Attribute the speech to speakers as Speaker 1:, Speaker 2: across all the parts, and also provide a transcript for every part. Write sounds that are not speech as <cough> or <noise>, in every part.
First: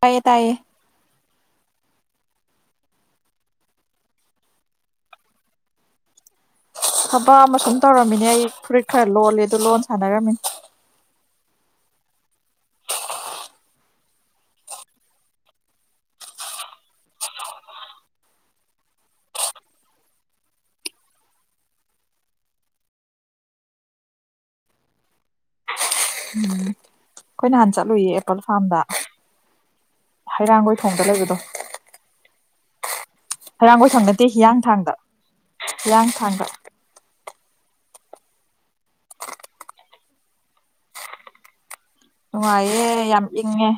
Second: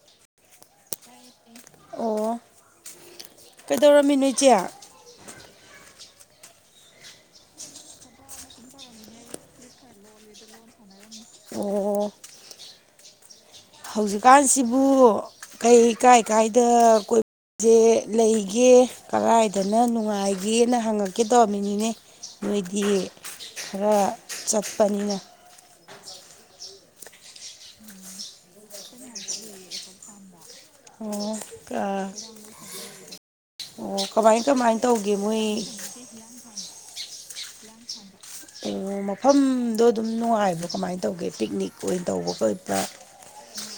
Speaker 1: ꯇꯥꯏꯌꯦ ꯇꯥꯏꯌꯦ
Speaker 2: ꯑꯣ ꯀꯩꯗꯧꯔꯝꯃꯤ ꯅꯣꯏ ꯏꯆꯦ
Speaker 1: ꯊꯕꯛ ꯑꯃ ꯁꯨꯝ ꯇꯧꯔꯝꯃꯤꯅꯦ ꯑꯩ ꯐꯨꯔꯤꯠ ꯈꯔ ꯂꯣꯜꯂꯦ ꯑꯗꯨ ꯂꯣꯟ ꯁꯥꯟꯅꯔꯝꯃꯤꯅꯦ
Speaker 2: ꯑꯣ ꯍꯧꯖꯤꯛꯀꯥꯟꯁꯤꯕꯨ ꯀꯩꯀꯥꯏ ꯀꯥꯏꯗ ꯁꯦ ꯂꯩꯒꯦ ꯀꯔꯥꯏꯗꯅ ꯅꯨꯡꯉꯥꯏꯒꯦꯅ ꯍꯪꯉꯛꯀꯦ ꯇꯧꯕ ꯃꯤꯅꯤꯅꯦ ꯃꯣꯏꯗꯤ ꯈꯔ ꯆꯠꯄꯅꯤꯅ
Speaker 1: ꯎꯝ ꯑꯩꯈꯣꯏ ꯅꯍꯥꯟ ꯆꯠꯂꯨꯌꯦ ꯑꯦꯄꯜ ꯐꯥꯔꯝꯗ ꯍꯩꯔꯥꯡꯒꯣꯏ ꯊꯣꯡꯗ ꯂꯩꯕꯗꯣ
Speaker 2: ꯑꯣ ꯑꯣ
Speaker 1: ꯍꯔꯥꯡꯕꯣꯏꯐꯝ ꯅꯠꯇꯦ
Speaker 2: ꯀꯃꯥꯏ ꯀꯃꯥꯏ
Speaker 1: ꯍꯤꯌꯥꯡꯊꯥꯡꯗ
Speaker 2: ꯇꯧꯒꯦ ꯃꯣꯏ
Speaker 1: ꯍꯤꯌꯥꯡꯊꯥꯡꯗ
Speaker 2: ꯑꯣ ꯃꯐꯝꯗꯣ ꯑꯗꯨꯝ ꯅꯨꯡꯉꯥꯏꯕꯣ ꯀꯃꯥꯏꯅ ꯇꯧꯒꯦ ꯄꯤꯛꯅꯤꯛ ꯂꯣꯏ ꯇꯧꯕ ꯈꯄ
Speaker 1: ꯅꯨꯡꯉꯥꯏꯌꯦ ꯌꯥꯝ ꯏꯪꯉꯦ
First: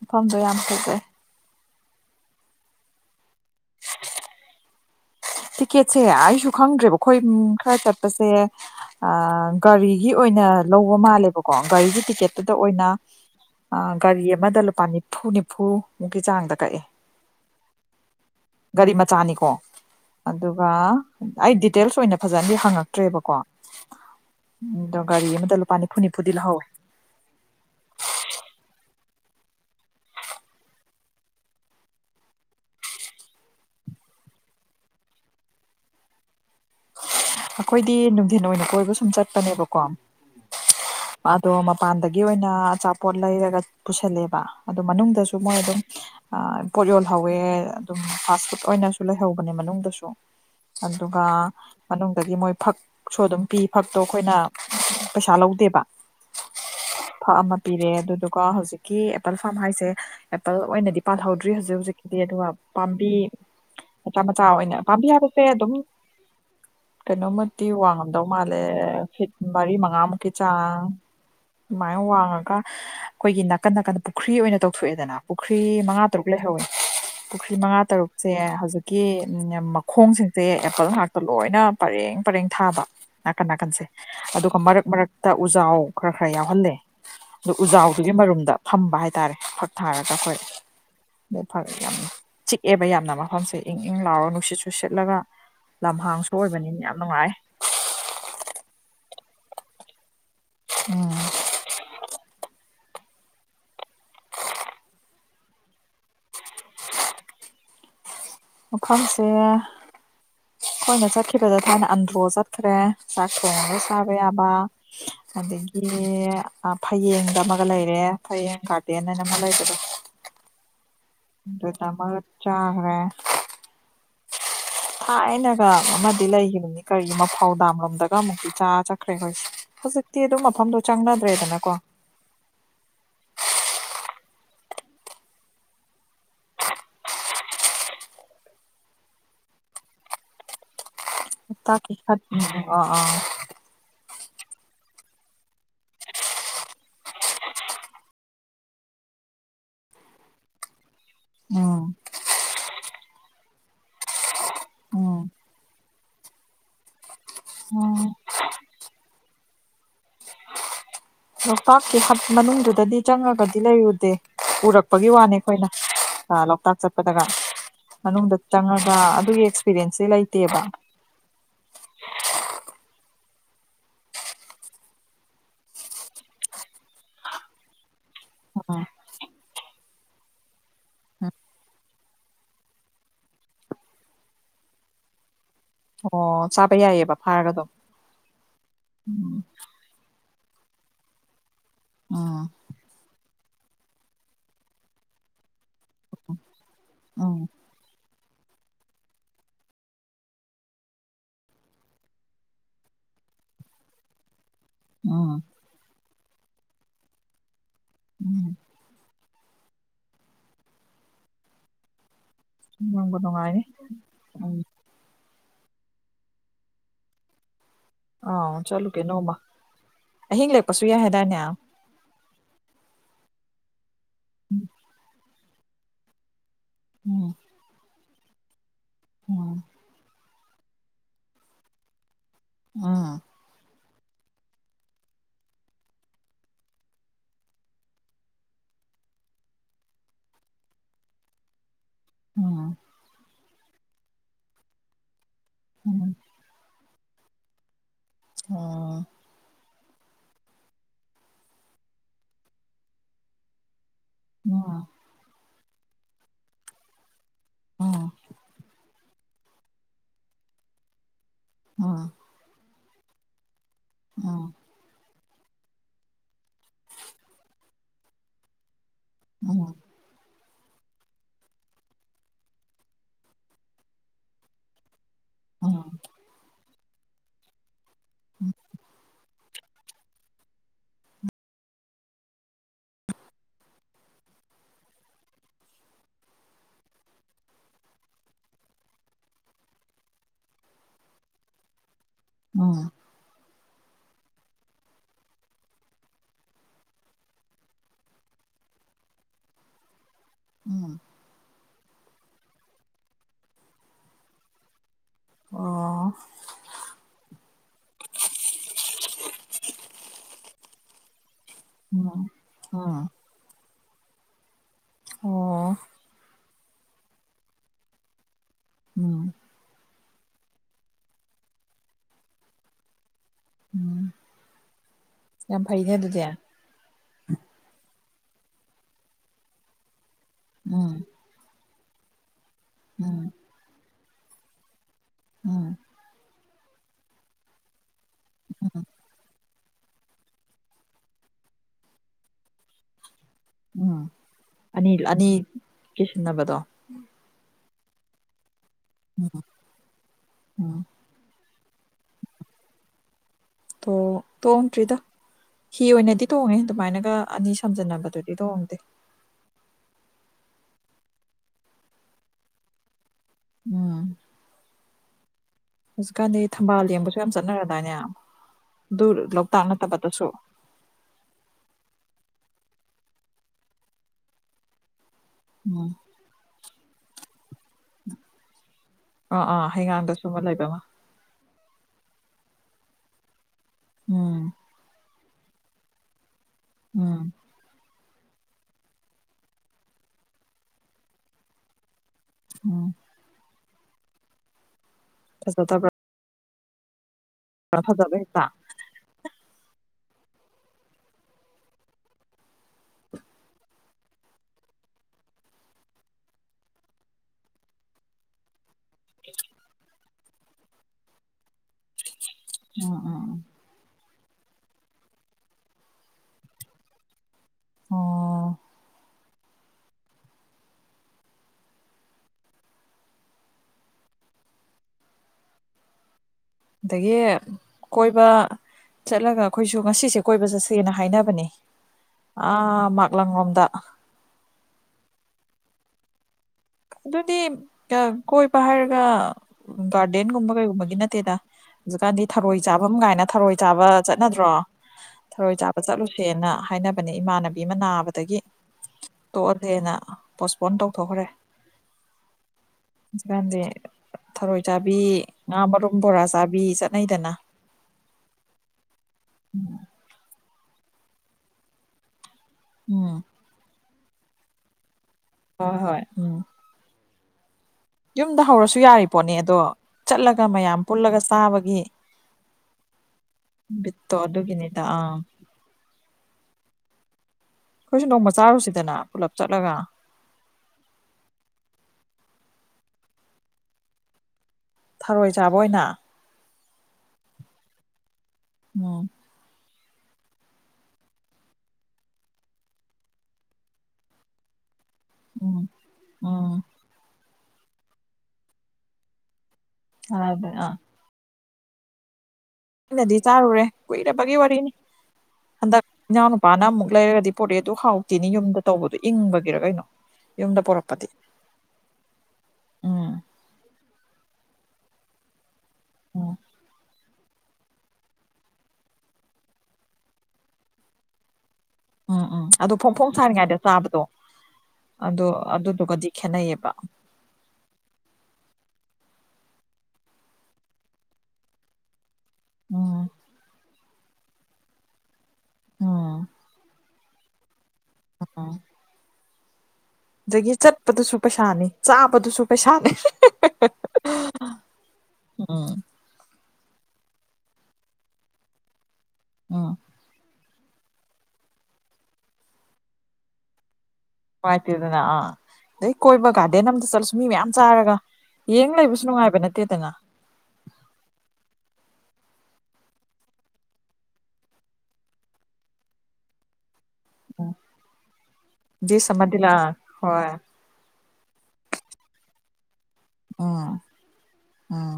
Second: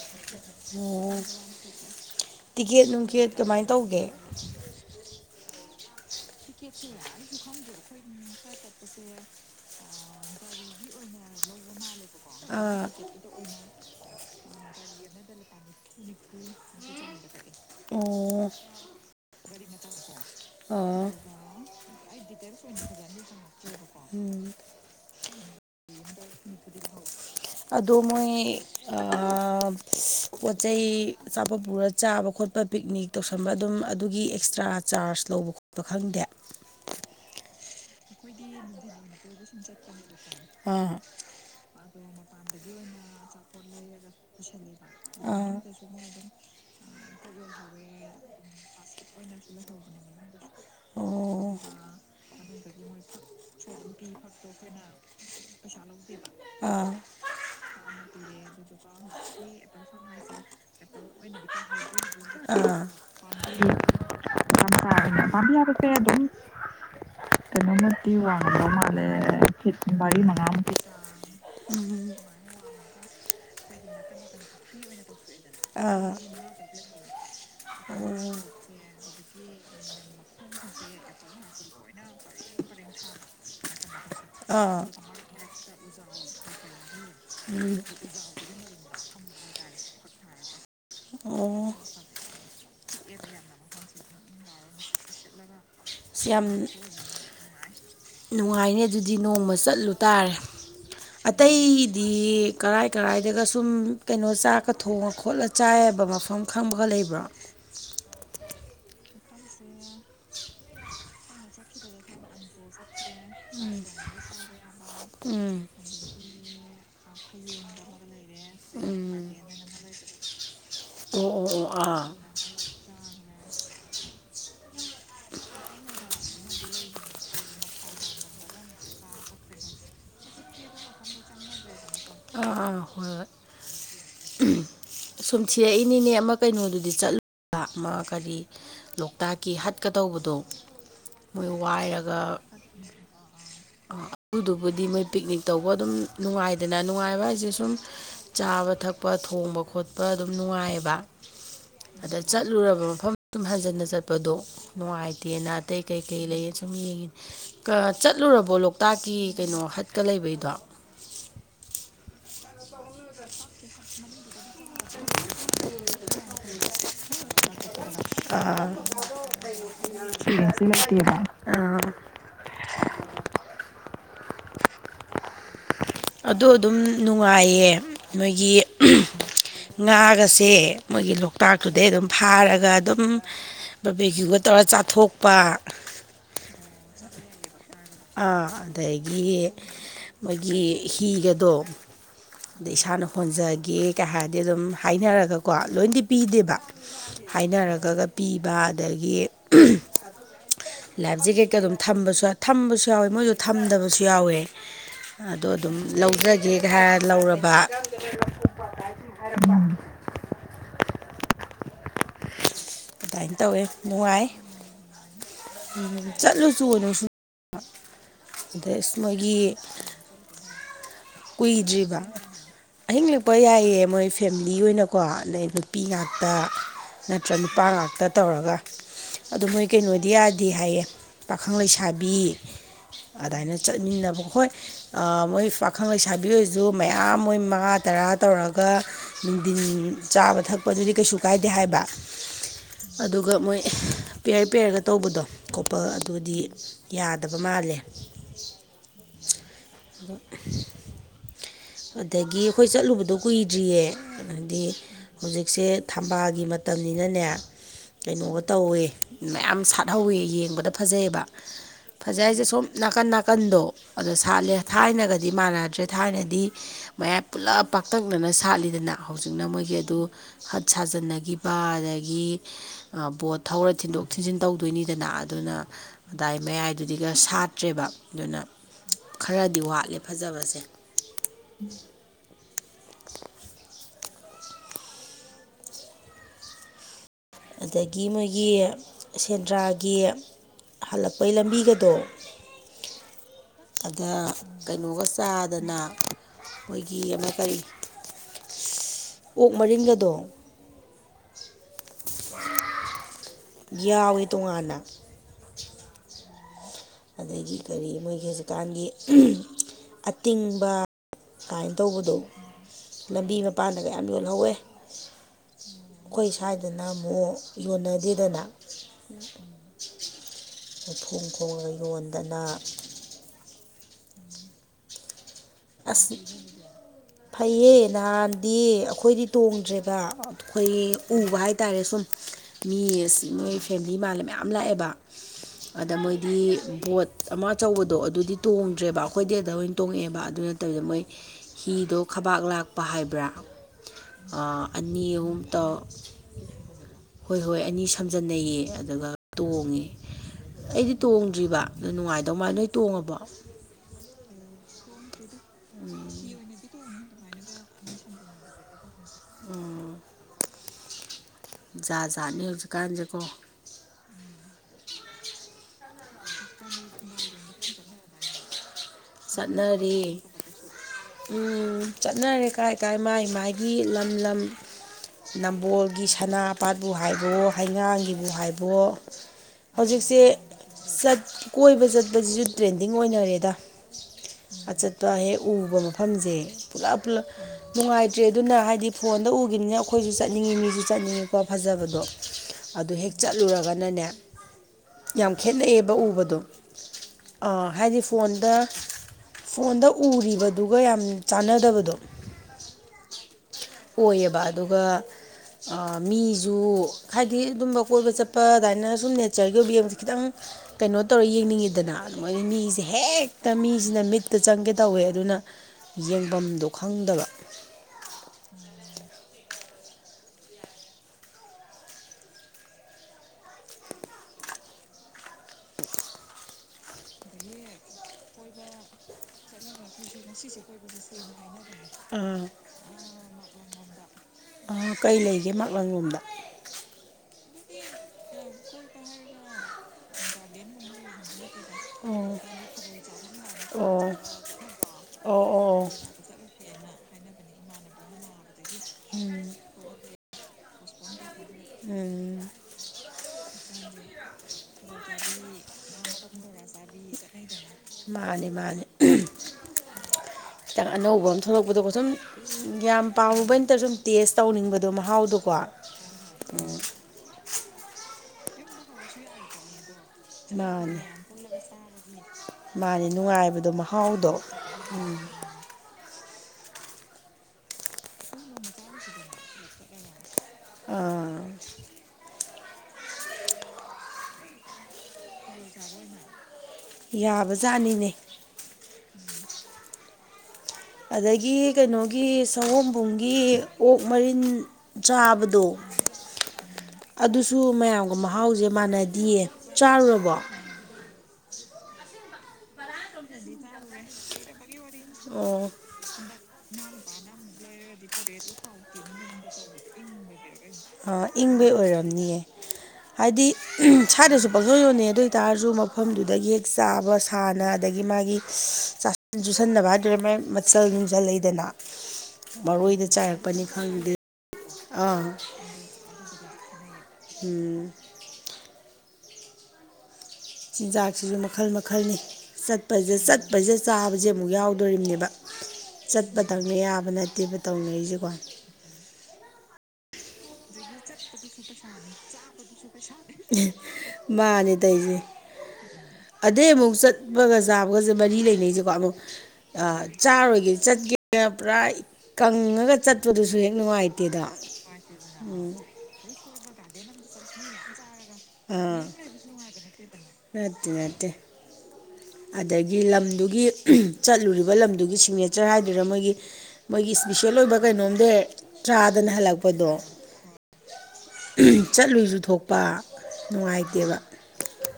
Speaker 1: ꯃꯐꯝꯗꯣ ꯌꯥꯝ ꯐꯖꯩ
Speaker 2: ꯇꯤꯛꯀꯦꯠ ꯅꯨꯡꯀꯦꯠ ꯀꯃꯥꯏꯅ ꯇꯧꯒꯦ
Speaker 1: ꯇꯤꯀꯦꯠꯁꯦ ꯑꯩꯁꯨ ꯈꯪꯗ꯭ꯔꯦꯕ ꯑꯩꯈꯣꯏ ꯈꯔ ꯆꯠꯄ ꯁꯦ ꯒꯥꯔꯤꯒꯤ ꯑꯣꯏꯅ ꯂꯧꯕ ꯃꯥꯜꯂꯦꯕꯀꯣ ꯒꯥꯔꯤꯒꯤ ꯇꯀꯦꯠꯇꯨꯗ
Speaker 2: ꯑꯥ
Speaker 1: ꯑꯣꯏꯅ ꯒꯥꯔꯤ ꯑꯃꯗ ꯂꯨꯄꯥ ꯅꯤꯐꯨ ꯅꯤꯐꯨꯃꯨꯛꯀꯤ ꯆꯥꯡꯗ ꯀꯛꯑꯦ
Speaker 2: ꯑꯣ
Speaker 1: ꯀꯣ ꯑꯗꯨꯒ
Speaker 2: ꯑꯥ
Speaker 1: ꯑꯩ ꯗꯤꯇꯦꯜꯁ ꯑꯣꯏꯅ ꯐꯖꯅꯗꯤ ꯍꯪꯉꯛꯇ꯭ꯔꯦꯕꯀꯣ ꯎꯝꯗ ꯒꯥꯔꯤ ꯃꯗ ꯂ ꯄꯅꯤ ꯐꯨꯅꯤ ꯐꯨꯗꯤ ꯂ ꯍ
Speaker 2: ꯑꯗꯣ ꯃꯣꯏ ꯄꯣꯠꯆꯩ ꯆꯥꯄ ꯄꯨꯔ ꯆꯥꯕ ꯈꯣꯠꯄ ꯄꯤꯛꯅꯤꯛ ꯇꯧꯁꯟꯕ ꯑꯗꯨꯝ ꯑꯗꯨꯒꯤ ꯑꯦꯛꯁꯇ꯭ꯔꯥ ꯆꯥꯔꯖ ꯂꯧꯕ ꯈꯣꯠꯄ ꯈꯪꯗꯦ
Speaker 1: ꯑꯩꯈꯣꯏꯗꯤ ꯅꯨꯡꯊꯤꯟ ꯑꯣꯏꯅ ꯀꯣꯏꯕ ꯁꯨꯝ ꯆꯠꯄꯅꯦꯕꯀꯣ
Speaker 2: ꯑꯥ
Speaker 1: ꯑꯗꯣ ꯃꯄꯥꯟꯗꯒꯤ ꯑꯣꯏꯅ ꯑꯆꯥꯄꯣꯠ ꯂꯩꯔꯒ ꯄꯨꯁꯜꯂꯦꯕ ꯑꯗꯨ ꯃꯅꯨꯡꯗꯁꯨ ꯃꯣꯏ
Speaker 2: ꯑꯥ
Speaker 1: ꯑꯗꯨꯝ ꯄꯣꯠ ꯌꯣꯜꯍꯧꯋꯦ ꯑꯗꯨꯝ ꯐꯥꯁ ꯐꯨꯗ ꯑꯣꯏꯅꯁꯨ ꯂꯩꯍꯧꯕꯅꯦ ꯃꯅꯨꯡꯗꯁꯨ ꯑꯗꯨꯒ
Speaker 2: ꯑꯣ
Speaker 1: ꯃꯅꯨꯡꯗꯒꯤ ꯃꯣꯏ ꯐꯛꯁꯨ ꯑꯗꯨꯝ ꯄꯤ ꯐꯛ
Speaker 2: ꯑꯥ
Speaker 1: ꯐꯝ ꯑꯃ ꯄꯤꯔꯦ ꯑꯗꯨꯗꯨꯒ ꯍꯧꯖꯤꯛꯀꯤ ꯑꯦꯄꯜ ꯐꯥꯔꯝ ꯍꯥꯏꯁꯦ ꯑꯦꯄꯜ ꯑꯣꯏꯅꯗꯤ ꯄꯥꯜꯍꯧꯗ꯭ꯔꯤ ꯍꯧꯖꯤꯛ ꯍꯧꯖꯤꯛꯀꯤꯗꯤ ꯑꯗꯨꯒ
Speaker 2: ꯑꯥ
Speaker 1: ꯄꯥꯝꯕꯤ ꯃꯆꯥ ꯃꯆꯥ ꯑꯣꯏꯅ ꯄꯥꯝꯕꯤ ꯍꯥꯏꯕꯁꯦ ꯑꯗꯨꯝ ꯀꯩꯅꯣꯃꯛꯇꯤ
Speaker 2: ꯀꯩꯅꯣꯃꯨꯛꯇꯤ
Speaker 1: ꯋꯥꯡꯝꯗꯧ ꯃꯥꯜꯂꯦ
Speaker 2: ꯋꯥꯡꯉꯝꯗꯧ
Speaker 1: ꯃꯔꯤ ꯃꯉꯥꯃꯨꯛꯀꯤ ꯆꯥꯡ ꯃꯥꯏꯡ ꯋꯥꯉꯀ ꯑꯩꯈꯣꯏꯒꯤ ꯅꯥꯀꯟ ꯅꯥꯀꯟꯗ ꯄꯨꯈ꯭ꯔꯤ ꯑꯣꯏꯅ ꯇꯧꯊꯣꯛꯑꯦꯗꯅ ꯄꯨꯈ꯭ꯔꯤ ꯃꯉꯥ
Speaker 2: ꯑꯥ
Speaker 1: ꯇꯔꯨꯛ ꯂꯩꯍꯧꯋꯦ ꯄꯨꯈ꯭ꯔꯤ ꯃꯉꯥ
Speaker 2: ꯑꯣ
Speaker 1: ꯇꯔꯨꯛꯁꯦ ꯍꯧꯖꯤꯛꯀꯤ ꯃꯈꯣꯡꯁꯤꯡꯁꯦ ꯑꯦꯄꯜ ꯉ ꯂꯣꯏꯅ ꯄꯔꯦꯡ ꯄꯔꯦꯡ ꯊꯥꯕ ꯅꯥꯀꯟ ꯅꯥꯀꯟꯁꯦ ꯑꯗꯨꯒ ꯃꯔꯛ
Speaker 2: ꯑꯥ
Speaker 1: ꯃꯔꯛꯇ ꯎꯖꯥꯎ ꯈꯔ ꯈꯔ ꯌꯥꯎꯍꯜꯂꯦ ꯑꯗꯨ ꯎꯖꯥꯎꯗꯨꯒꯤ ꯃꯔꯨꯝꯗ ꯐꯝꯕ ꯍꯥꯏꯇꯥꯔꯦ ꯐꯛ ꯊꯥꯔꯒ ꯑꯩꯈꯣꯏ ꯑ ꯐꯔꯦ
Speaker 2: ꯑꯣ
Speaker 1: ꯌꯥꯝ ꯆꯤꯛꯑꯦꯕ ꯌꯥꯝꯅ ꯃꯐꯝꯁꯦ ꯏꯪ ꯏꯪ ꯂꯥꯎꯔꯒ ꯅꯨꯡꯁꯤꯠꯁꯨꯁꯤꯠꯂꯒ ꯂꯝꯍꯥꯡꯁꯨ
Speaker 2: ꯌꯥꯝ
Speaker 1: ꯑꯣꯏꯕꯅꯤꯅ ꯌꯥꯝ ꯅꯨꯡꯉꯥꯏ
Speaker 2: ꯅꯨꯡꯉꯥꯏꯅꯦ ꯑꯗꯨꯗꯤ ꯅꯣꯡꯃ ꯆꯠꯂꯨ ꯇꯥꯔꯦ
Speaker 1: ꯎꯝ
Speaker 2: ꯑꯇꯩꯗꯤ ꯀꯔꯥꯏ ꯀꯔꯥꯏꯗꯒ ꯁꯨꯝ ꯀꯩꯅꯣ ꯆꯥꯛꯀ ꯊꯣꯡꯉ ꯈꯣꯠꯂ ꯆꯥꯏꯕ ꯃꯐꯝ ꯈꯪꯕꯒ ꯂꯩꯕ꯭ꯔꯣ
Speaker 1: ꯑꯣꯀꯁꯦ ꯑꯩꯈꯣꯏꯅ ꯆꯠꯈꯤꯕꯗ ꯊꯥꯏꯅ ꯑꯟꯗ꯭ꯔꯣ ꯆꯠꯈ꯭ꯔꯦ ꯆꯥꯛ ꯊꯣꯡꯒ ꯆꯥꯕ ꯌꯥꯕ
Speaker 2: ꯎꯝ
Speaker 1: ꯑꯗꯒꯤ ꯐꯌꯦꯡꯗ ꯑꯃꯒ ꯂꯩꯔꯦ ꯐꯌꯦꯡ ꯒꯥꯔꯗꯦꯟ ꯍꯥꯏꯅ
Speaker 2: ꯎꯝ
Speaker 1: ꯑꯃ ꯂꯩꯕꯗꯣ
Speaker 2: ꯑꯣ ꯑꯣ ꯑꯣ
Speaker 1: ꯏ ꯇ
Speaker 2: ꯑꯥ
Speaker 1: ꯃ ꯆ꯭ꯔꯦ
Speaker 2: ꯎꯝ
Speaker 1: ꯊꯥꯏꯅꯒ ꯑꯃꯗꯤ ꯂꯩꯈꯤꯕꯅꯤ ꯀꯔꯤꯒꯤ ꯃꯐꯧ ꯗꯥꯝꯔꯣꯝꯗꯒ ꯑꯃꯨꯛꯇꯤ ꯆꯥ ꯆꯠꯈ꯭ꯔꯦ ꯍꯣꯏꯁꯦ ꯍꯧꯖꯤꯛꯇꯤ ꯑꯗꯨꯝ ꯃꯐꯝꯗꯣ ꯆꯪꯅꯗ꯭ꯔꯦꯗꯅꯀꯣ
Speaker 2: ꯑ ꯍꯣꯏ ꯁꯨꯝ ꯊꯤꯔꯛꯏꯅꯤꯅꯦ ꯑꯃ ꯀꯩꯅꯣꯗꯨꯗꯤ ꯆꯠꯂꯨ ꯑꯃ ꯀꯔꯤ ꯂꯣꯛꯇꯥꯛꯀꯤ ꯍꯠꯀꯗꯧꯕꯗꯣ ꯃꯣꯏ
Speaker 1: ꯂꯣꯛꯇꯥꯛꯀꯤ
Speaker 2: ꯋꯥꯏꯔꯒ
Speaker 1: ꯍꯠ ꯑꯥ ꯑꯥ
Speaker 2: ꯑꯗꯨꯗꯨꯕꯨꯗꯤ ꯃꯣꯏ ꯄꯤꯛꯅꯤꯛ ꯇꯧꯕ ꯑꯗꯨꯝ ꯅꯨꯡꯉꯥꯏꯗꯅ ꯅꯨꯡꯉꯥꯏꯕ ꯍꯥꯏꯁꯦ ꯁꯨꯝ ꯆꯥꯕ ꯊꯛꯄ ꯊꯣꯡꯕ ꯈꯣꯠꯄ ꯑꯗꯨꯝ ꯅꯨꯡꯉꯥꯏꯌꯦꯕ
Speaker 1: ꯎꯝ
Speaker 2: ꯑꯗ ꯆꯠꯂꯨꯔꯕ ꯃꯐꯝ ꯁꯨꯝ ꯍꯟꯖꯟꯅ ꯆꯠꯄꯗꯣ
Speaker 1: ꯎꯝ
Speaker 2: ꯅꯨꯡꯉꯥꯏꯇꯦꯅ ꯑꯇꯩ ꯀꯩ ꯀꯩ ꯂꯩꯌꯦ ꯁꯨꯝ ꯌꯦꯡꯉꯤ
Speaker 1: ꯎꯝ
Speaker 2: ꯆꯠꯂꯨꯔꯕꯣ ꯂꯣꯛꯇꯥꯛꯀꯤ ꯀꯩꯅꯣ ꯍꯠꯀ ꯂꯩꯕꯩꯗꯣ
Speaker 1: ꯂꯣꯛꯇꯥꯛꯀꯤ ꯍꯠ ꯃꯅꯨꯡꯗꯨꯗꯗꯤ ꯆꯪꯉꯒꯗꯤ ꯂꯩꯔꯨꯗꯦ ꯎꯔꯛꯄꯒꯤ ꯋꯥꯅꯤ ꯑꯩꯈꯣꯏꯅ ꯑ ꯂꯣꯛ ꯇꯥꯛ ꯆꯄꯇ ꯀ ꯃꯅꯨꯡꯗ ꯆꯪꯉꯒ ꯑꯗꯨꯒꯤ ꯑꯦꯛꯁꯄꯤꯔꯤꯌꯦꯟꯁꯁꯤ ꯂꯩꯇꯦꯕ <unintelligible> <inaudible>
Speaker 2: ꯑꯥ ꯑꯗꯨꯗ ꯑꯗꯨꯝ ꯅꯨꯡꯉꯥꯏꯌꯦ ꯃꯣꯏꯒꯤ
Speaker 1: ꯎꯝ
Speaker 2: ꯉꯥꯒꯁꯦ ꯃꯣꯏꯒꯤ ꯂꯣꯛꯇꯥꯛꯇꯨꯗꯩ ꯑꯗꯨꯝ ꯐꯥꯔꯒ ꯑꯗꯨꯝ ꯕꯕꯤꯦꯒꯤ꯭ꯌꯨꯒ ꯇꯧꯔ ꯆꯥꯊꯣꯛꯄ
Speaker 1: ꯑꯣ ꯆꯥꯕ ꯌꯥꯏꯑꯕ ꯐꯥꯔꯒ ꯑꯗꯨꯝ
Speaker 2: ꯑꯥ
Speaker 1: ꯎꯝ
Speaker 2: ꯑꯗꯒꯤ ꯃꯣꯏꯒꯤ ꯍꯤꯒꯗꯣ
Speaker 1: ꯎꯝ
Speaker 2: ꯑꯗꯩ ꯏꯁꯥꯅ ꯍꯣꯟꯖꯒꯦ ꯀꯩ ꯍꯥꯏꯔꯗꯤ ꯑꯗꯨꯝ ꯍꯥꯏꯅꯔꯒꯀꯣ ꯂꯣꯏꯗꯤ ꯄꯤꯗꯦꯕ ꯍꯥꯏꯅꯔꯒꯒ ꯄꯤꯕ ꯑꯗꯒꯤ ꯂꯥꯏꯐ ꯖꯦꯛꯀꯦꯠꯀ ꯑꯗꯨꯝ ꯊꯝꯕꯁꯨ ꯊꯝꯕꯁꯨ ꯌꯥꯎꯋꯦ ꯃꯣꯏꯁꯨ ꯊꯝꯗꯕꯁꯨ ꯌꯥꯎꯋꯦ
Speaker 1: ꯎꯝ
Speaker 2: ꯑꯗꯣ ꯑꯗꯨꯝ ꯂꯧꯖꯒꯦ ꯍꯥꯏ ꯂꯧꯔꯕ
Speaker 1: ꯎꯝ
Speaker 2: ꯍꯔꯃꯜ
Speaker 1: ꯅꯨꯡꯕꯨ
Speaker 2: ꯑꯗꯨꯃꯥꯏꯅ ꯇꯧꯋꯦ
Speaker 1: ꯅꯨꯡꯉꯥꯏꯅꯤ
Speaker 2: ꯅꯨꯡꯉꯥꯏ
Speaker 1: ꯎꯝ
Speaker 2: ꯆꯠꯂꯨ ꯆꯅꯨꯁꯨ
Speaker 1: ꯑꯥꯎ
Speaker 2: ꯑꯗ
Speaker 1: ꯆꯠꯂꯨꯒꯦ ꯅꯣꯡꯃ
Speaker 2: ꯃꯒꯤ
Speaker 1: ꯑꯍꯤꯡ ꯂꯦꯛꯄꯁꯨ ꯌꯥꯏ ꯍꯥꯏꯗꯥꯏꯅꯦ
Speaker 2: ꯀꯨꯏꯗ꯭ꯔꯤꯕ ꯑꯍꯤꯡ ꯂꯛꯄ ꯌꯥꯏꯌꯦ ꯃꯣꯏ ꯐꯦꯃꯤꯂꯤ ꯑꯣꯏꯅꯀꯣ ꯑꯩ ꯅꯨꯄꯤ ꯉꯥꯛꯇ
Speaker 1: ꯎꯝ
Speaker 2: ꯅꯠꯇ꯭ꯔ ꯅꯨꯄꯥ ꯉꯥꯛꯇ ꯇꯧꯔꯒ ꯑꯗꯨ
Speaker 1: ꯎꯝ
Speaker 2: ꯃꯣꯏ ꯀꯩꯅꯣꯗꯤ ꯌꯥ ꯗꯤ ꯍꯥꯏꯌꯦ ꯄꯥꯈꯪ ꯂꯩꯁꯥꯕꯤ
Speaker 1: ꯎꯝ
Speaker 2: ꯑꯗꯨꯃꯥꯏꯅ ꯍꯣꯏ ꯃꯣꯏ ꯐ ꯄꯥꯈꯪ ꯂꯩꯁꯥꯕꯤ ꯑꯣꯏꯔꯁꯨ ꯃꯌꯥꯝ ꯃꯣꯏ ꯃꯉꯥ ꯇꯔꯥ ꯇꯧꯔꯒ ꯅꯨꯡꯊꯤꯟ ꯆꯥꯕ ꯊꯛꯄ ꯑꯗꯨꯗꯤ ꯀꯩꯁꯨ ꯀꯥꯏꯗꯦ ꯍꯥꯏꯕ
Speaker 1: ꯎꯝ
Speaker 2: ꯑꯗꯨꯒ ꯃꯣꯏ ꯄꯦꯔ ꯄꯦꯔꯒ ꯇꯧꯕꯗꯣ ꯈꯣꯠꯄ
Speaker 1: ꯎꯝ
Speaker 2: ꯑꯗꯨꯗꯤ ꯌꯥꯗꯕ ꯃꯥꯜꯂꯦ
Speaker 1: ꯑ <unintelligible> <inaudible>
Speaker 2: ꯑꯗꯣ ꯑꯗꯒꯤ ꯑꯩꯈꯣꯏ ꯆꯠꯂꯨꯕꯗꯣ ꯀꯨꯏꯗ꯭ꯔꯤꯌꯦ ꯍꯥꯏꯗꯤ
Speaker 1: ꯎꯝ
Speaker 2: ꯍꯧꯖꯤꯛꯁꯦ ꯊꯝꯕꯥꯜꯒꯤ ꯃꯇꯝꯅꯤꯅꯅꯦ
Speaker 1: ꯎꯝ
Speaker 2: ꯀꯩꯅꯣꯒ ꯇꯧꯋꯦ ꯃꯌꯥꯝ ꯁꯥꯠꯍꯧꯋꯦ ꯌꯦꯡꯕꯗ ꯐꯖꯩꯑꯕ
Speaker 1: ꯎꯝ
Speaker 2: ꯐꯖꯩꯁꯦ ꯁꯨꯝ ꯅꯥꯀꯟ ꯅꯥꯀꯟꯗꯣ ꯑꯗꯣ
Speaker 1: ꯎꯝ
Speaker 2: ꯁꯥꯠꯂꯦ ꯊꯥꯏꯅꯒꯗꯤ ꯑꯗꯨꯗꯤ ꯃꯥꯟꯅꯗ꯭ꯔꯦ ꯊꯥꯏꯅꯗꯤ ꯃꯌꯥꯝ ꯄꯨꯜꯂꯞ ꯄꯥꯛꯇꯛꯅꯅ ꯁꯥꯠꯂꯤꯗꯅ ꯍꯧꯖꯤꯛꯅ
Speaker 1: ꯎꯝ
Speaker 2: ꯃꯣꯏꯒꯤ ꯑꯗꯨ ꯍꯠ ꯁꯥꯖꯟꯅꯈꯤꯕ ꯑꯗꯒꯤ ꯕꯣꯠ ꯊꯧꯔ ꯊꯤꯟꯗꯣꯛ ꯊꯤꯟꯖꯤꯟ ꯇꯧꯗꯣꯏꯅꯤꯗꯅ ꯑꯗꯨꯅ
Speaker 1: ꯎꯝ
Speaker 2: ꯑꯗꯥꯏ ꯃꯌꯥꯏꯗꯨꯗꯤꯒ ꯁꯥꯠꯇ꯭ꯔꯦꯕ ꯑꯗꯨꯅ ꯈꯔꯗꯤ ꯋꯥꯠꯂꯦ ꯐꯖꯕꯁꯦ
Speaker 1: <inaudible> <unintelligible>
Speaker 2: ꯑꯗꯒꯤ ꯃꯣꯏꯒꯤ ꯁꯦꯟꯗ꯭ꯔꯥꯒꯤ ꯍꯜꯂꯛꯄꯩ ꯂꯝꯕꯤꯒꯗꯣ
Speaker 1: ꯎꯝ
Speaker 2: ꯑꯗ ꯀꯩꯅꯣꯒ ꯆꯥꯗꯅ ꯃꯣꯏꯒꯤ ꯑꯃ ꯀꯔꯤ
Speaker 1: <unintelligible> <inaudible>
Speaker 2: ꯑꯣꯛ ꯃꯔꯤꯡꯒꯗꯣ
Speaker 1: ꯎꯝ
Speaker 2: ꯌꯥꯋꯋ ꯇꯨꯡ ꯑꯅꯥ
Speaker 1: ꯑꯣ
Speaker 2: ꯑꯗꯒꯤ ꯀꯔꯤ ꯃꯣꯏꯒꯤ ꯍꯧꯖꯤꯛꯀꯥꯟꯗꯤ ꯑꯇꯤꯡꯕ ꯀꯥꯏꯅ ꯇꯧꯕꯗꯣ
Speaker 1: ꯎꯝ ꯎꯝ
Speaker 2: ꯂꯝꯕꯤ ꯃꯄꯥꯟꯗꯒ ꯌꯥꯝ ꯌꯣꯜꯍꯧꯋꯦ
Speaker 1: ꯑꯣ
Speaker 2: ꯁꯗꯅ ꯑꯃꯨꯛ ꯌꯣꯟꯅꯗꯦꯗꯅ
Speaker 1: ꯎꯝ
Speaker 2: ꯎꯐꯨꯝ ꯈꯣꯡꯒ ꯌꯣꯟꯗꯅ
Speaker 1: ꯎꯝ ꯌꯥꯝ ꯐꯩꯅꯦ
Speaker 2: ꯑꯁ
Speaker 1: ꯑꯗꯨꯗꯤ
Speaker 2: ꯐꯩꯌꯦ ꯅꯍꯥꯟꯗꯤ ꯑꯩꯈꯣꯏꯗꯤ ꯇꯣꯡꯗ꯭ꯔꯦꯕ ꯑꯩꯈꯣꯏ
Speaker 1: ꯎꯝ
Speaker 2: ꯎꯕ ꯍꯥꯏꯔꯦ ꯍꯥꯏꯇꯥꯔꯦ ꯁꯨꯝ ꯃꯤ
Speaker 1: ꯎꯝ
Speaker 2: ꯃꯣꯏ ꯐꯦꯃꯤꯂꯤ ꯃꯥꯜꯂꯦ ꯃꯌꯥꯝ ꯂꯥꯛꯑꯦꯕ
Speaker 1: ꯎꯝ
Speaker 2: ꯑꯗ ꯃꯣꯏꯗꯤ ꯕꯣꯠ ꯑꯃ ꯑꯆꯧꯕꯗꯣ ꯑꯗꯨꯗꯤ ꯇꯣꯡꯗ꯭ꯔꯦꯕ ꯑꯩꯈꯣꯏꯗꯤꯗ ꯑꯣꯏꯅ ꯇꯣꯡꯉꯛꯑꯦꯕ ꯑꯗꯨ ꯅꯠꯇꯕꯤꯗ ꯃꯣꯏ ꯍꯤꯗꯣ ꯈꯕꯥꯛ ꯂꯥꯛꯄ ꯍꯥꯏꯕ꯭ꯔꯥ
Speaker 1: ꯎꯝ
Speaker 2: ꯑꯅꯤ ꯑꯍꯨꯝ ꯇ
Speaker 1: ꯑꯅꯤꯒꯤ ꯁꯤꯟꯅꯕꯗꯣ
Speaker 2: ꯍ ꯍꯣꯏ ꯑꯅꯤ ꯁꯝꯖꯟꯅꯩꯌꯦ ꯑꯗꯨꯒ ꯇꯣꯡꯉꯦ
Speaker 1: ꯎꯝ
Speaker 2: ꯑꯩꯗꯤ ꯇꯣꯡꯗ꯭ꯔꯤꯕ ꯑꯗ ꯅꯨꯡꯉꯥꯏꯗꯧ ꯃꯥꯥꯏꯅ ꯅꯣꯏ ꯇꯣꯡꯉꯕ
Speaker 1: ꯇ ꯑꯣꯟꯇꯔꯤꯗ ꯑꯅꯤ ꯁꯝꯖꯟꯅꯕꯗꯨꯗꯤ ꯇꯣꯡꯗꯦ
Speaker 2: ꯖꯥꯖꯥꯅꯤ ꯍꯧꯖꯤꯛ ꯀꯥꯥꯟꯖꯦꯣ
Speaker 1: ꯎꯝ ꯍꯧꯖꯤꯛꯀꯥꯟꯗꯤ ꯊꯝꯕꯥꯜ ꯌꯦꯡꯕꯁꯨ ꯌꯥꯝ ꯆꯠꯅꯔꯗꯥꯏꯅꯦ ꯑꯗꯨ ꯂꯣꯛꯇꯥꯛ
Speaker 2: ꯆꯠꯅꯔꯤ
Speaker 1: ꯅꯠꯇꯕꯗꯁꯨ
Speaker 2: ꯎꯝ ꯆꯠꯅꯔꯦ ꯀꯥꯏ ꯀꯥꯏ ꯃꯥꯏ ꯃꯥꯏꯒꯤ ꯂꯝ ꯂꯝ
Speaker 1: ꯎꯝ
Speaker 2: ꯅꯝꯕꯣꯜꯒꯤ ꯁꯅꯥꯄꯥꯥꯠꯕꯨ ꯍꯥꯏꯕꯣ ꯍꯩꯉꯥꯡꯒꯤꯕꯨ ꯍꯥꯏꯕꯣ
Speaker 1: ꯑꯥ ꯑꯥ
Speaker 2: ꯍꯧꯖꯤꯛꯁꯦ
Speaker 1: ꯍꯩꯉꯥꯡꯗꯁꯨ ꯑꯃ ꯂꯩꯕ ꯑꯃ
Speaker 2: ꯆꯠ ꯀꯣꯏꯕ ꯆꯠꯄꯁꯤꯁꯨ ꯇ꯭ꯔꯦꯟꯗꯤꯡ ꯑꯣꯏꯅꯔꯦꯗ
Speaker 1: ꯎꯝ
Speaker 2: ꯑꯆꯠꯄ ꯍꯦꯛ ꯎꯕ ꯃꯐꯝꯁꯦ ꯄꯨꯂꯞ
Speaker 1: ꯎꯝ
Speaker 2: ꯄꯨꯂꯞ ꯅꯨꯡꯉꯥꯏ ꯇ꯭ꯔꯦ ꯑꯗꯨꯅ ꯍꯥꯏꯗꯤ ꯐꯣꯟꯗ ꯎꯈꯤꯕꯅꯤꯅ ꯑꯩꯈꯣꯏꯁꯨ ꯆꯠꯅꯤꯡꯉꯤ ꯃꯤꯁꯨ ꯆꯠꯅꯤꯡꯉꯤꯀꯣ ꯐꯖꯕꯗꯣ
Speaker 1: ꯎꯝ
Speaker 2: ꯑꯗꯨ ꯍꯦꯛ ꯆꯠꯂꯨꯔꯒꯅꯅꯦ ꯌꯥꯝ
Speaker 1: ꯐꯖꯗꯕ꯭ꯔꯥ
Speaker 2: ꯈꯦꯅꯩꯑꯦꯕ ꯎꯕꯗꯣ ꯍꯥꯏꯗꯤ
Speaker 1: ꯐꯖꯕ ꯍꯦꯛꯇ
Speaker 2: ꯐꯣꯟꯗ ꯐꯣꯟꯗ ꯎꯔꯤꯕꯗꯨꯒ ꯌꯥꯝ ꯆꯥꯟꯅꯗꯕꯗꯣ ꯑꯣꯏꯌꯦꯕ ꯑꯗꯨꯒ ꯃꯤꯁꯨ ꯍꯥꯏꯗꯤ ꯑꯗꯨꯝꯕ ꯀꯣꯏꯕ ꯆꯠꯄ ꯑꯗꯨꯃꯥꯏꯅ ꯁꯨꯝ ꯅꯦꯆꯔꯒꯤ ꯑꯣꯏꯕ ꯑꯃꯡꯁꯦ ꯈꯤꯇꯪ ꯀꯩꯅꯣ ꯇꯧꯔ ꯌꯦꯡꯅꯤꯡꯉꯤꯗꯅ ꯑꯗꯨ ꯃꯣꯏꯅ ꯃꯤꯁꯦ
Speaker 1: ꯎꯝ ꯎꯝ ꯎꯝ
Speaker 2: ꯍꯦꯛꯇ ꯃꯤꯁꯤꯅ ꯃꯤꯠ ꯇ ꯆꯪꯒꯦ ꯇꯧꯋꯦ ꯑꯗꯨꯅ ꯌꯦꯡꯐꯝꯗꯣ ꯈꯪꯗꯕ
Speaker 1: ꯑꯣ ꯑꯗꯒꯤ ꯀꯣꯏꯕ ꯆꯠꯂꯒ ꯑꯩꯈꯣꯏꯁꯨ ꯉꯁꯤꯁꯦ ꯀꯣꯏꯕ ꯆꯠꯁꯦꯅ ꯍꯥꯏꯅꯕꯅꯦ
Speaker 2: ꯑꯥ
Speaker 1: ꯑ ꯃꯒꯂꯣꯝꯗ
Speaker 2: ꯀꯩ ꯂꯩꯒꯦ ꯃꯥꯛꯂꯪꯂꯣꯝꯗ
Speaker 1: ꯑꯗꯨꯗꯤ ꯀꯣꯏꯕ ꯍꯥꯏꯔꯒ ꯒꯥꯔꯗꯦꯟꯒꯨꯝꯕ ꯀꯩꯒꯨꯝꯕꯒꯤ ꯅꯠꯇꯦꯗ ꯍꯧꯖꯤꯛꯀꯥꯟꯗꯤ ꯊꯔꯣꯏ ꯆꯥꯐꯝ ꯀꯥꯏꯅ ꯊꯔꯣꯏ ꯆꯥꯕ
Speaker 2: ꯑꯣ
Speaker 1: ꯆꯠꯅꯗ꯭ꯔꯣ
Speaker 2: ꯑꯣ
Speaker 1: ꯊꯔꯣꯏ ꯆꯥꯕ
Speaker 2: ꯑꯣ
Speaker 1: ꯆꯠꯂꯨꯁꯦꯅ ꯍꯥꯏ ꯏꯃꯥꯟꯅꯕꯤ ꯑꯃ ꯅꯥꯕꯗꯒꯤ ꯇꯣꯛꯑꯂꯦꯅ ꯄꯣꯁꯄꯣꯟ ꯇꯧꯊꯣꯛꯈ꯭ꯔꯦ
Speaker 2: ꯎꯝ
Speaker 1: ꯀꯥꯟꯗꯤ ꯊꯔꯣꯏ ꯆꯥꯕꯤ ꯉꯥ ꯃꯔꯨꯝ ꯕꯣꯔ ꯆꯥꯕꯤ ꯆꯠꯅꯩꯗꯅ
Speaker 2: ꯃꯥꯅꯤ ꯃꯥꯅꯤ ꯈꯤꯇꯪ ꯑꯅꯧꯕ ꯑꯃ ꯊꯣꯛꯂꯛꯄꯗꯀ ꯁꯨꯝ ꯌꯥꯝ
Speaker 1: ꯎꯝ
Speaker 2: ꯄꯥꯝꯃꯨꯕꯩꯅꯇ ꯁꯨꯝ ꯇꯦꯁ ꯇꯧꯅꯤꯡꯕꯗꯣ ꯃꯍꯥꯎꯗꯣꯀꯣ
Speaker 1: ꯍꯣꯏ ꯍꯣꯏ ꯎꯝ ꯌꯨꯝꯗ ꯍꯧꯔꯁꯨ ꯌꯥꯔꯤ ꯄꯣꯠꯅꯦ ꯑꯗꯣ ꯆꯠꯂꯒ ꯃꯌꯥꯝ
Speaker 2: ꯃꯥꯅꯦ
Speaker 1: ꯄꯨꯜꯂꯒ ꯆꯥꯕꯒꯤ
Speaker 2: ꯃꯥꯅꯦ ꯅꯨꯡꯉꯥꯏꯕꯗꯣ
Speaker 1: ꯠꯇꯣ
Speaker 2: ꯃꯍꯥꯎꯗꯣ
Speaker 1: ꯑꯗꯨꯒꯤꯅꯤꯗ ꯑꯥ ꯑꯩꯈꯣꯏꯁꯨ ꯅꯣꯡꯃ ꯆꯥꯔꯨꯁꯤꯗꯅ ꯄꯨꯂꯞ ꯆꯠꯂꯒ
Speaker 2: ꯑꯥ
Speaker 1: ꯊꯔꯣꯏ ꯆꯥꯕ ꯑꯣꯏꯅ
Speaker 2: ꯌꯥꯕꯖꯥꯠꯅꯤꯅꯦ
Speaker 1: ꯑ <unintelligible> <inaudible>
Speaker 2: ꯑꯗꯒꯤ ꯀꯩꯅꯣꯒꯤ ꯁꯒꯣꯕꯨꯡꯒꯤ ꯑꯣꯛ ꯃꯔꯤꯟ
Speaker 1: ꯎꯝ
Speaker 2: ꯆꯥꯕꯗꯣ
Speaker 1: ꯑꯥ
Speaker 2: ꯑꯗꯨꯁꯨ ꯃꯌꯥꯝꯒ ꯃꯍꯥꯎꯁꯦ ꯃꯥꯟꯅꯗꯤꯌꯦ ꯆꯥꯔꯨꯔꯕꯣ
Speaker 1: ꯑꯗ ꯑꯥ ꯑꯩꯅꯗꯤ ꯆꯥꯔꯨꯔꯦ ꯀꯨꯏꯔꯕꯒꯤ ꯋꯥꯔꯤꯅꯤ
Speaker 2: ꯑꯣ
Speaker 1: ꯀꯅ ꯄꯥꯅ ꯃꯒꯂ ꯀꯗꯤ ꯄꯨꯣ ꯑꯗꯨ ꯍꯥꯎꯇꯦꯅꯤ ꯌꯨꯝꯗ ꯇꯧꯕꯗꯣ ꯏꯪꯕꯒꯤꯔ ꯀꯩꯅꯣ ꯌꯨꯝꯗ ꯄꯣꯔꯛꯄꯗꯤ
Speaker 2: ꯑ ꯏꯪꯕꯩ ꯑꯣꯏꯔꯝꯅꯤꯌꯦ
Speaker 1: ꯎꯝ
Speaker 2: ꯍꯥꯏꯗꯤ ꯁ꯭ꯋꯥꯏꯗꯁꯨ ꯄꯪꯁ ꯌꯣꯟꯅꯩ ꯑꯗꯨ ꯑꯣꯏꯇꯥꯔꯁꯨ ꯁ
Speaker 1: ꯎꯝ
Speaker 2: ꯃꯐꯝꯗꯨꯗꯒꯤ ꯍꯦꯛ ꯆꯥꯕ ꯊꯥꯅ ꯑꯗꯒꯤ ꯃꯥꯒꯤ ꯆ ꯆꯨꯁꯟꯅꯕ ꯍꯥꯏꯗꯦ ꯃ ꯃꯆꯜ ꯅꯨꯡꯁꯜ ꯂꯩꯗꯅ
Speaker 1: ꯎꯝ ꯎꯝ ꯑꯗꯨ ꯐꯣꯡ
Speaker 2: ꯃꯔꯣꯏꯗ
Speaker 1: ꯐꯣꯡ ꯁꯥꯅꯤꯡꯉꯥꯏꯗ
Speaker 2: ꯆꯥꯏꯔꯛꯄꯅꯤ
Speaker 1: ꯆꯥꯕꯗꯣ
Speaker 2: ꯈꯪꯗꯦ
Speaker 1: ꯑꯗꯨ
Speaker 2: ꯑꯥ
Speaker 1: ꯑꯗꯨꯗꯨꯒꯗꯤ ꯈꯦꯠꯅꯩꯌꯦꯕ
Speaker 2: ꯎꯝ ꯆꯤꯟꯖꯥꯛꯁꯤꯁꯨ ꯃꯈꯜ ꯃꯈꯜꯅꯤ
Speaker 1: ꯎꯝ
Speaker 2: ꯆꯠꯄꯁꯤꯗ ꯆꯠꯄꯁꯤꯗ ꯆꯥꯕꯁꯦ ꯑꯃꯨꯛ ꯌꯥꯎꯗꯣꯔꯤꯕꯅꯦꯕ
Speaker 1: ꯎꯝ
Speaker 2: ꯆꯠꯄꯗꯪꯅ ꯌꯥꯕ ꯅꯠꯇꯦꯕ ꯇꯧꯅꯔꯤꯁꯦꯀꯣ
Speaker 1: ꯎꯝ ꯑꯗꯒꯤ ꯆꯠꯄꯗꯨꯁꯨ ꯄꯩꯁꯥꯅꯤ ꯆꯥꯕꯗꯨꯁꯨ ꯄꯩꯁꯥꯅꯤ
Speaker 2: ꯃꯥꯅꯦ ꯇꯧꯔꯤꯁꯦ
Speaker 1: ꯎꯝ ꯎꯝ
Speaker 2: ꯑꯗꯩ ꯑꯃꯨꯛ ꯆꯠꯄꯒ ꯆꯥꯕꯒꯁꯦ ꯃꯔꯤ ꯂꯩꯅꯩꯁꯦꯀꯣ ꯑꯃꯨꯛ ꯆꯥꯔꯣꯏ ꯆꯠꯀꯦꯅ ꯄꯨꯔꯥ ꯀꯪꯉꯒ ꯆꯠꯄꯗꯨꯁꯨ ꯍꯦꯛ ꯅꯨꯡꯉꯥꯏꯔ
Speaker 1: ꯅꯨꯡꯉꯥꯏꯇꯦꯗꯅ ꯑꯥ ꯑꯗꯩ ꯀꯣꯏꯕ ꯒꯥꯔꯗꯦꯟ ꯑꯃꯇ ꯆꯠꯂꯁꯨ ꯃꯤ ꯃꯌꯥꯝ ꯆꯥꯔꯒ ꯌꯦꯡ
Speaker 2: ꯑꯥ
Speaker 1: ꯂꯩꯕꯁꯨ ꯅꯨꯡꯉꯥꯏꯕ ꯅꯠꯇꯦꯗꯅ
Speaker 2: ꯅꯠꯇꯦ ꯅꯠꯇꯦ ꯑꯗꯒꯤ ꯂꯝꯗꯨꯒꯤ ꯆꯠꯂꯨꯔꯤꯕ ꯂꯝꯗꯨꯒꯤ ꯁꯤꯛꯅꯦꯆꯔ ꯍꯥꯏꯗꯨꯔꯥ ꯃꯣꯏꯒꯤ ꯃꯣꯏꯒꯤ
Speaker 1: ꯎꯝ
Speaker 2: ꯏꯁꯄꯤꯁꯦꯜ ꯑꯣꯏꯕ ꯀꯩꯅꯣꯝꯗ
Speaker 1: ꯗꯤꯁ ꯑꯃ
Speaker 2: ꯇ꯭ꯔꯥꯗꯅ
Speaker 1: ꯗꯤ ꯂꯥꯛ
Speaker 2: ꯍꯜꯂꯛꯄꯗꯣ
Speaker 1: ꯍꯣꯏ
Speaker 2: ꯆꯠꯂꯨꯏꯁꯨ ꯊꯣꯛꯄ
Speaker 1: ꯎꯝ
Speaker 2: ꯅꯨꯡꯉꯥꯏꯇꯦꯕ
Speaker 1: ꯎꯝ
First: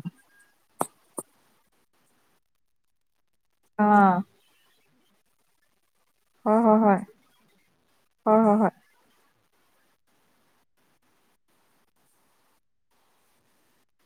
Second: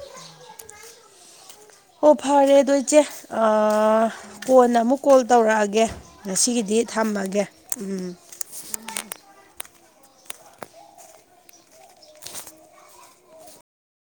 Speaker 2: ꯑꯣ ꯐꯔꯦꯗꯣ ꯏꯆꯦ
Speaker 1: ꯑꯥ
Speaker 2: ꯀꯣꯟꯅ ꯑꯃꯨꯛ ꯀꯣꯜ ꯇꯧꯔꯛꯑꯒꯦ
Speaker 1: ꯍꯣꯏ ꯍꯣꯏ
Speaker 2: ꯉꯁꯤꯒꯤꯗꯤ
Speaker 1: ꯍꯣꯏ
Speaker 2: ꯊꯝꯃꯒꯦ ꯎꯝ
Speaker 1: ꯍꯣꯏ ꯍꯣꯏ ꯍꯣꯏ